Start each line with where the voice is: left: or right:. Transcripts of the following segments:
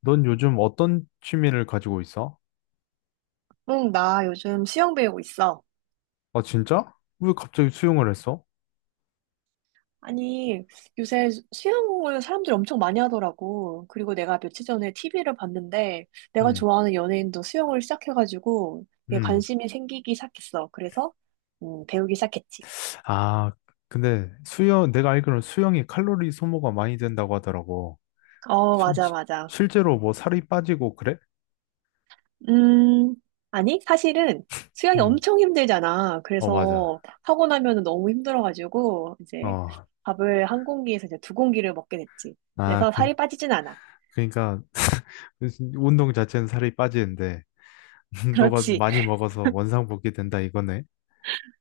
left: 넌 요즘 어떤 취미를 가지고 있어?
right: 응, 나 요즘 수영 배우고 있어.
left: 아, 진짜? 왜 갑자기 수영을 했어?
right: 아니, 요새 수영을 사람들이 엄청 많이 하더라고. 그리고 내가 며칠 전에 TV를 봤는데, 내가
left: 음,
right: 좋아하는 연예인도 수영을 시작해가지고, 이게
left: 음.
right: 관심이 생기기 시작했어. 그래서, 배우기 시작했지.
left: 아, 근데 수영, 내가 알기로는 수영이 칼로리 소모가 많이 된다고 하더라고.
right: 어,
left: 실,
right: 맞아, 맞아.
left: 실제로 뭐 살이 빠지고 그래?
right: 음, 아니, 사실은 수영이
left: 음,
right: 엄청 힘들잖아.
left: 어, 맞아.
right: 그래서 하고 나면 은 너무 힘들어가지고, 이제
left: 어,
right: 밥을 한 공기에서 이제 두 공기를 먹게 됐지.
left: 아,
right: 그래서 살이 빠지진 않아.
left: 그러니까 그 운동 자체는 살이 빠지는데 너가
right: 그렇지.
left: 많이 먹어서 원상복귀 된다 이거네.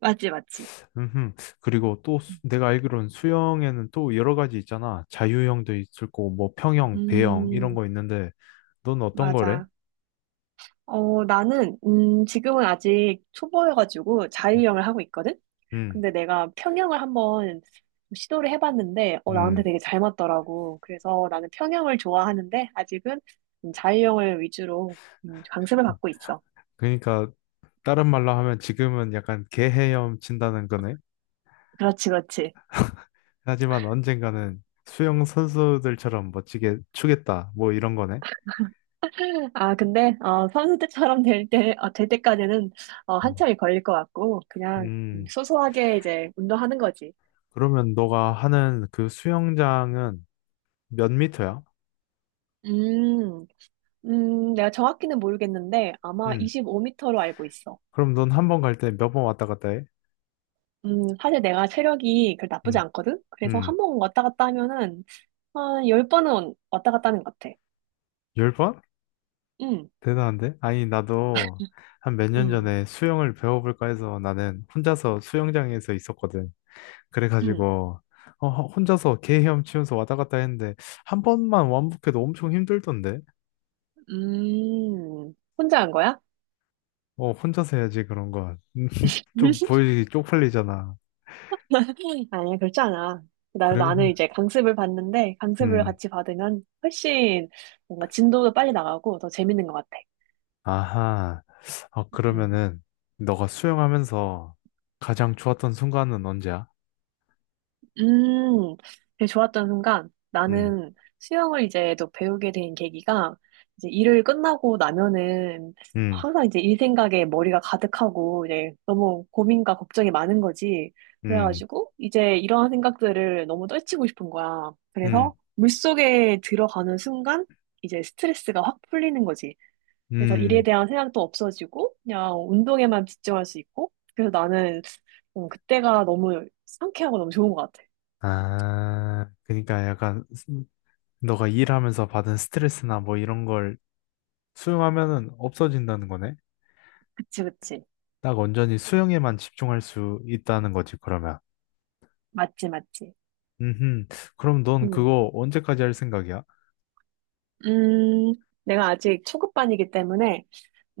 right: 맞지, 맞지.
left: 음흠. 그리고 또 내가 알기로는 수영에는 또 여러 가지 있잖아. 자유형도 있을 거고, 뭐 평형, 배영 이런
right: 음,
left: 거 있는데, 넌 어떤 거래?
right: 맞아. 어, 나는, 지금은 아직 초보여가지고 자유형을 하고 있거든?
left: 음,
right: 근데 내가 평형을 한번 시도를 해봤는데, 나한테
left: 음.
right: 되게 잘 맞더라고. 그래서 나는 평형을 좋아하는데, 아직은 자유형을 위주로 강습을 받고 있어.
left: 그러니까 다른 말로 하면 지금은 약간 개헤엄 친다는 거네.
right: 그렇지, 그렇지.
left: 하지만 언젠가는 수영 선수들처럼 멋지게 추겠다. 뭐 이런 거네.
right: 아, 근데, 선수 때처럼 될 때, 될 때까지는,
left: 음,
right: 한참이 걸릴 것 같고, 그냥
left: 음.
right: 소소하게 이제 운동하는 거지.
left: 그러면 너가 하는 그 수영장은 몇 미터야?
right: 음. 내가 정확히는 모르겠는데 아마
left: 음.
right: 25m로 알고 있어.
left: 그럼 넌 한 번 갈 때 몇 번 왔다 갔다 해?
right: 사실 내가 체력이 그 나쁘지
left: 음,
right: 않거든? 그래서
left: 음.
right: 한 번 왔다 갔다 하면은 한 10번은 왔다 갔다 하는 것 같아.
left: 열 번?
right: 음,
left: 대단한데? 아니, 나도 한 몇 년
right: 음,
left: 전에 수영을 배워볼까 해서 나는 혼자서 수영장에서 있었거든.
right: 음,
left: 그래가지고, 어, 혼자서 개 헤엄치면서 왔다 갔다 했는데, 한 번만 완복해도 엄청 힘들던데?
right: 혼자 한 거야?
left: 어, 혼자서 해야지, 그런 건. 좀 보여지기 쪽팔리잖아.
right: 아니야, 그렇지 않아. 나,
left: 그래,
right: 나는 이제 강습을 받는데 강습을
left: 음,
right: 같이 받으면 훨씬 뭔가 진도도 빨리 나가고 더 재밌는 것 같아.
left: 아하. 어,
right: 응.
left: 그러면은, 너가 수영하면서 가장 좋았던 순간은 언제야?
right: 음, 되게 좋았던 순간,
left: 음,
right: 나는 수영을 이제 또 배우게 된 계기가, 이제 일을 끝나고 나면은
left: 음,
right: 항상 이제 일 생각에 머리가 가득하고, 이제 너무 고민과 걱정이 많은 거지.
left: 음,
right: 그래가지고, 이제 이러한 생각들을 너무 떨치고 싶은 거야.
left: 음,
right: 그래서 물속에 들어가는 순간, 이제 스트레스가 확 풀리는 거지. 그래서 일에
left: 음.
right: 대한 생각도 없어지고, 그냥 운동에만 집중할 수 있고, 그래서 나는 그때가 너무 상쾌하고 너무 좋은 것 같아.
left: 아, 그러니까 약간 너가 일하면서 받은 스트레스나 뭐 이런 걸 수용하면은 없어진다는 거네.
right: 그치, 그치.
left: 딱 온전히 수용에만 집중할 수 있다는 거지, 그러면.
right: 맞지, 맞지.
left: 음, 그럼 넌
right: 음.
left: 그거 언제까지 할 생각이야?
right: 음, 내가 아직 초급반이기 때문에,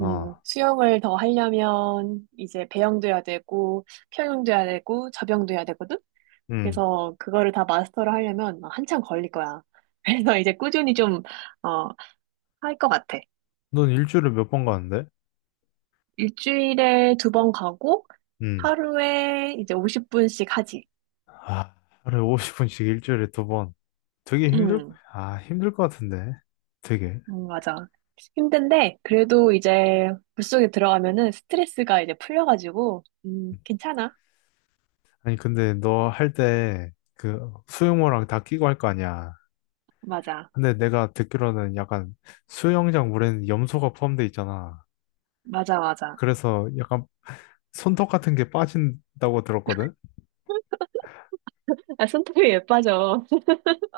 right: 수영을 더 하려면 이제 배영도 해야 되고, 평영도 해야 되고, 접영도 해야 되거든?
left: 음.
right: 그래서 그거를 다 마스터를 하려면 막 한참 걸릴 거야. 그래서 이제 꾸준히 좀, 어, 할 것 같아.
left: 넌 일주일에 몇 번 가는데?
right: 일주일에 두 번 가고,
left: 음.
right: 하루에 이제 50분씩 하지.
left: 아, 하루에 50분씩 일주일에 두 번. 되게 힘들,
right: 음.
left: 힘들 것 같은데. 되게.
right: 맞아. 힘든데, 그래도 이제 물속에 들어가면은 스트레스가 이제 풀려가지고, 괜찮아.
left: 아니, 근데 너 할 때 그 수영모랑 다 끼고 할 거 아니야.
right: 맞아.
left: 근데 내가 듣기로는 약간 수영장 물에는 염소가 포함돼 있잖아.
right: 맞아, 맞아.
left: 그래서 약간 손톱 같은 게 빠진다고 들었거든?
right: 아, 손톱이 예뻐져.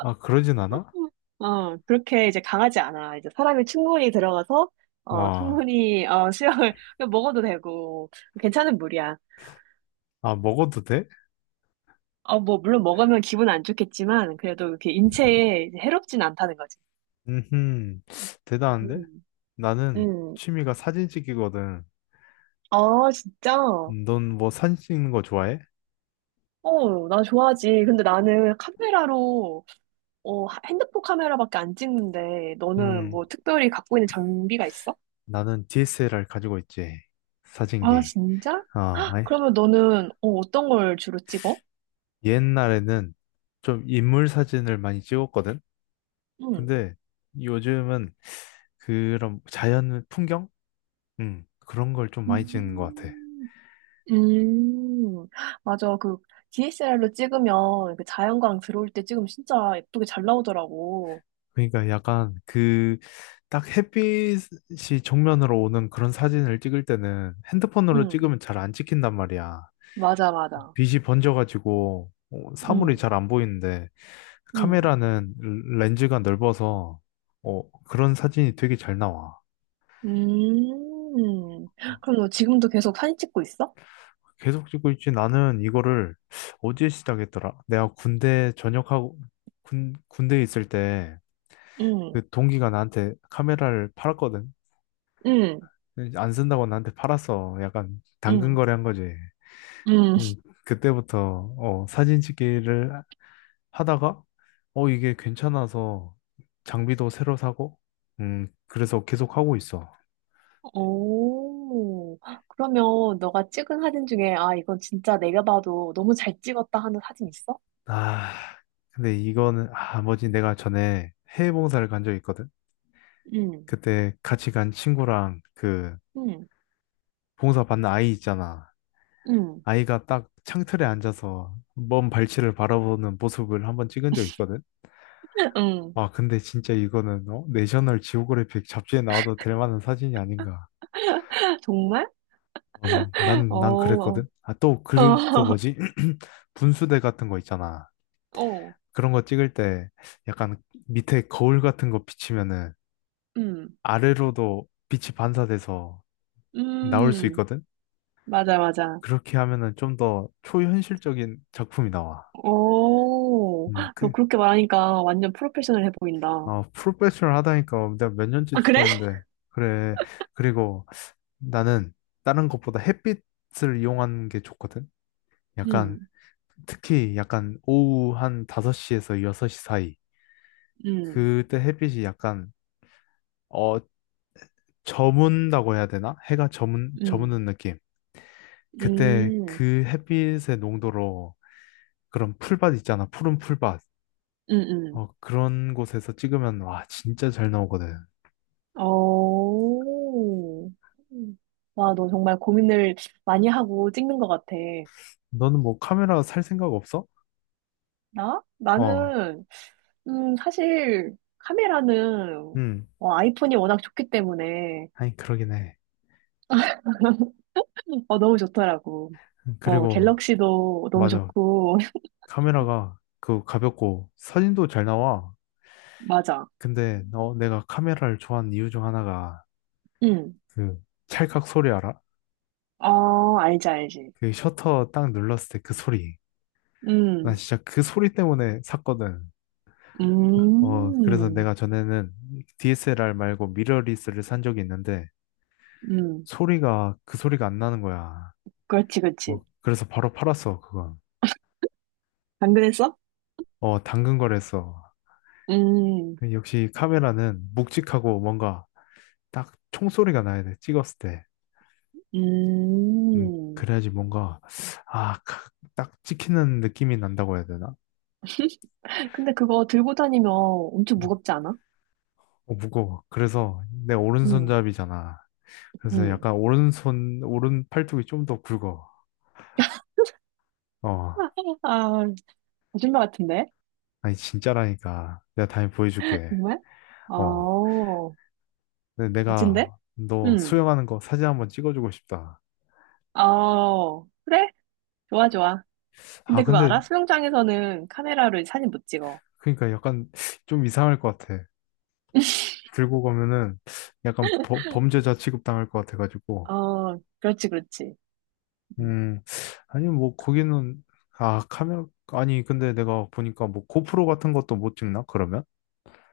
left: 아, 그러진 않아?
right: 어, 그렇게 이제 강하지 않아. 이제 사람이 충분히 들어가서,
left: 아,
right: 충분히, 수영을 그냥 먹어도 되고, 괜찮은 물이야.
left: 먹어도 돼?
right: 어, 뭐, 물론 먹으면 기분 안 좋겠지만, 그래도 이렇게 인체에 이제 해롭진 않다는 거지.
left: 음, 대단한데?
right: 음,
left: 나는
right: 음.
left: 취미가 사진 찍기거든.
right: 아, 진짜?
left: 넌 뭐 사진 찍는 거 좋아해?
right: 어, 나 좋아하지. 근데 나는 카메라로 핸드폰 카메라밖에 안 찍는데 너는
left: 음,
right: 뭐 특별히 갖고 있는 장비가 있어?
left: 나는 DSLR 가지고 있지.
right: 아,
left: 사진기.
right: 진짜?
left: 아,
right: 그러면 너는 어떤 걸 주로 찍어?
left: 옛날에는 좀 인물 사진을 많이 찍었거든?
right: 응.
left: 근데 요즘은 그런 자연 풍경? 그런 걸 좀 많이 찍는 것 같아.
right: 음, 음, 맞아. 그 DSLR로 찍으면 그 자연광 들어올 때 찍으면 진짜 예쁘게 잘 나오더라고.
left: 그러니까 약간 그 딱 햇빛이 정면으로 오는 그런 사진을 찍을 때는 핸드폰으로
right: 응,
left: 찍으면 잘 안 찍힌단 말이야.
right: 맞아, 맞아.
left: 빛이 번져가지고 사물이
right: 응,
left: 잘 안 보이는데
right: 응,
left: 카메라는 렌즈가 넓어서 그런 사진이 되게 잘 나와.
right: 음. 그럼 너 지금도 계속 사진 찍고 있어?
left: 계속 찍고 있지. 나는 이거를 어디에 시작했더라? 내가 군대 전역하고 군, 군대에 있을 때
right: 응,
left: 그 동기가 나한테 카메라를 팔았거든.
right: 응,
left: 네, 안 쓴다고 나한테 팔았어. 약간 당근
right: 응,
left: 거래한 거지.
right: 응.
left: 음, 그때부터 사진 찍기를 하다가 이게 괜찮아서 장비도 새로 사고 그래서 계속 하고 있어.
right: 오, 그러면 너가 찍은 사진 중에, 아, 이건 진짜 내가 봐도 너무 잘 찍었다 하는 사진 있어?
left: 아, 근데 이거는, 뭐지, 내가 전에 해외 봉사를 간 적이 있거든.
right: 응,
left: 그때 같이 간 친구랑 그
right: 응,
left: 봉사 받는 아이 있잖아.
right: 응,
left: 아이가 딱 창틀에 앉아서 먼 발치를 바라보는 모습을 한번 찍은 적이 있거든.
right: 응.
left: 와, 근데 진짜 이거는 어? 내셔널 지오그래픽 잡지에 나와도 될 만한 사진이 아닌가.
right: 정말?
left: 어, 난
right: 어,
left: 그랬거든. 아, 또
right: 어,
left: 그 뭐지? 분수대 같은 거 있잖아.
right: 어,
left: 그런 거 찍을 때 약간 밑에 거울 같은 거 비치면은
right: 음,
left: 아래로도 빛이 반사돼서 나올 수
right: 음,
left: 있거든.
right: 맞아, 맞아.
left: 그렇게 하면은 좀 더 초현실적인 작품이 나와.
right: 오,
left: 음,
right: 너
left: 그,
right: 그렇게 말하니까 완전 프로페셔널해 보인다.
left: 아, 프로페셔널 하다니까 내가 몇 년째
right: 아, 그래?
left: 찍고 있는데. 그래. 그리고 나는 다른 것보다 햇빛을 이용하는 게 좋거든. 약간
right: 응,
left: 특히 약간 오후 한 5시에서 6시 사이.
right: 응,
left: 그때 햇빛이 약간 어 저문다고 해야 되나? 해가 저문
right: 응,
left: 저무는 느낌. 그때
right: 음
left: 그 햇빛의 농도로 그런 풀밭 있잖아. 푸른 풀밭.
right: 응, 응.
left: 그런 곳에서 찍으면 와 진짜 잘 나오거든.
right: 어. 음. 와, 너 정말 고민을 많이 하고 찍는 것 같아.
left: 너는 뭐 카메라 살 생각 없어?
right: 나?
left: 어.
right: 나는, 사실, 카메라는,
left: 음.
right: 아이폰이 워낙 좋기 때문에,
left: 아니 그러긴 해.
right: 너무 좋더라고.
left: 그리고
right: 갤럭시도 너무
left: 맞아.
right: 좋고,
left: 카메라가 그 가볍고 사진도 잘 나와.
right: 맞아.
left: 근데 너 내가 카메라를 좋아하는 이유 중 하나가
right: 응.
left: 그 찰칵 소리 알아?
right: 알지, 알지.
left: 그 셔터 딱 눌렀을 때 그 소리. 나
right: 음,
left: 진짜 그 소리 때문에 샀거든. 그래서
right: 음,
left: 내가 전에는 DSLR 말고 미러리스를 산 적이 있는데
right: 음.
left: 소리가 그 소리가 안 나는 거야.
right: 그렇지, 그렇지.
left: 그래서 바로 팔았어, 그건.
right: 당근했어?
left: 당근 거래했어.
right: 음,
left: 역시 카메라는 묵직하고 뭔가 딱 총소리가 나야 돼, 찍었을 때.
right: 음.
left: 그래야지 뭔가, 아, 딱 찍히는 느낌이 난다고 해야 되나?
right: 근데 그거 들고 다니면 엄청
left: 음,
right: 무겁지 않아?
left: 어, 무거워. 그래서 내
right: 응,
left: 오른손잡이잖아. 그래서
right: 응.
left: 약간 오른 팔뚝이 좀 더 굵어. 어,
right: 아, 거짓말 같은데?
left: 아니, 진짜라니까. 내가 다음에 보여줄게.
right: 정말?
left: 어,
right: 어,
left: 근데
right: 멋진데?
left: 내가 너
right: 응.
left: 수영하는 거 사진 한번 찍어주고 싶다.
right: 어, 그래? 좋아, 좋아.
left: 아,
right: 근데 그거
left: 근데,
right: 알아? 수영장에서는 카메라로 사진 못 찍어.
left: 그러니까 약간 좀 이상할 것 같아. 들고 가면은 약간 범죄자 취급당할 것 같아가지고.
right: 어, 그렇지, 그렇지. 음.
left: 음, 아니, 뭐, 거기는, 아, 카메라, 아니, 근데 내가 보니까 뭐, 고프로 같은 것도 못 찍나, 그러면?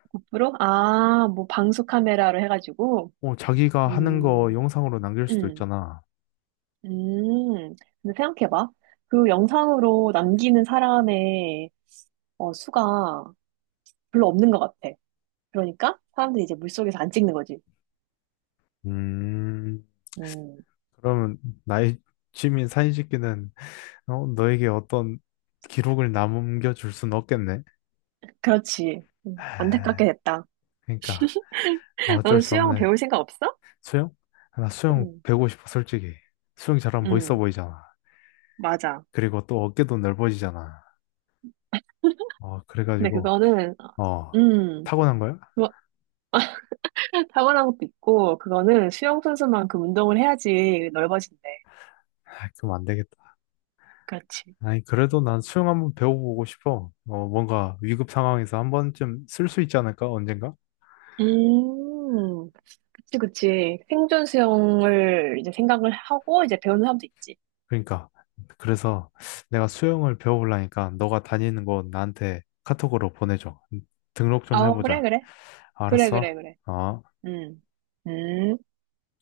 right: 고프로? 아, 뭐 방수 카메라로 해가지고.
left: 자기가 하는 거
right: 음,
left: 영상으로 남길 수도
right: 음,
left: 있잖아.
right: 음. 근데 생각해봐. 그 영상으로 남기는 사람의 수가 별로 없는 것 같아. 그러니까 사람들이 이제 물속에서 안 찍는 거지.
left: 음,
right: 음,
left: 그러면 나의 취미 사진 찍기는, 너에게 어떤 기록을 남겨줄 순 없겠네.
right: 그렇지. 안타깝게
left: 하,
right: 됐다.
left: 그러니까, 아,
right: 너는
left: 어쩔 수
right: 수영
left: 없네.
right: 배울 생각 없어?
left: 수영? 아, 나 수영
right: 음,
left: 배우고 싶어, 솔직히. 수영 잘하면 멋있어
right: 음,
left: 보이잖아.
right: 맞아.
left: 그리고 또 어깨도 넓어지잖아.
right: 근데
left: 그래가지고,
right: 그거는,
left: 어,
right: 음,
left: 타고난 거야?
right: 그거 타고난 것도 있고, 그거는 수영 선수만큼 운동을 해야지 넓어진대.
left: 아, 그럼 안 되겠다.
right: 그렇지.
left: 아니, 그래도 난 수영 한번 배워보고 싶어. 뭔가 위급 상황에서 한 번쯤 쓸 수 있지 않을까? 언젠가?
right: 음, 그치, 그치. 생존 수영을 이제 생각을 하고 이제 배우는 사람도 있지.
left: 그러니까. 그래서 내가 수영을 배워보려니까 너가 다니는 곳 나한테 카톡으로 보내줘. 등록 좀
right: 어, 그래,
left: 해보자.
right: 그래. 그래, 그래,
left: 알았어?
right: 그래.
left: 어.
right: 음, 음.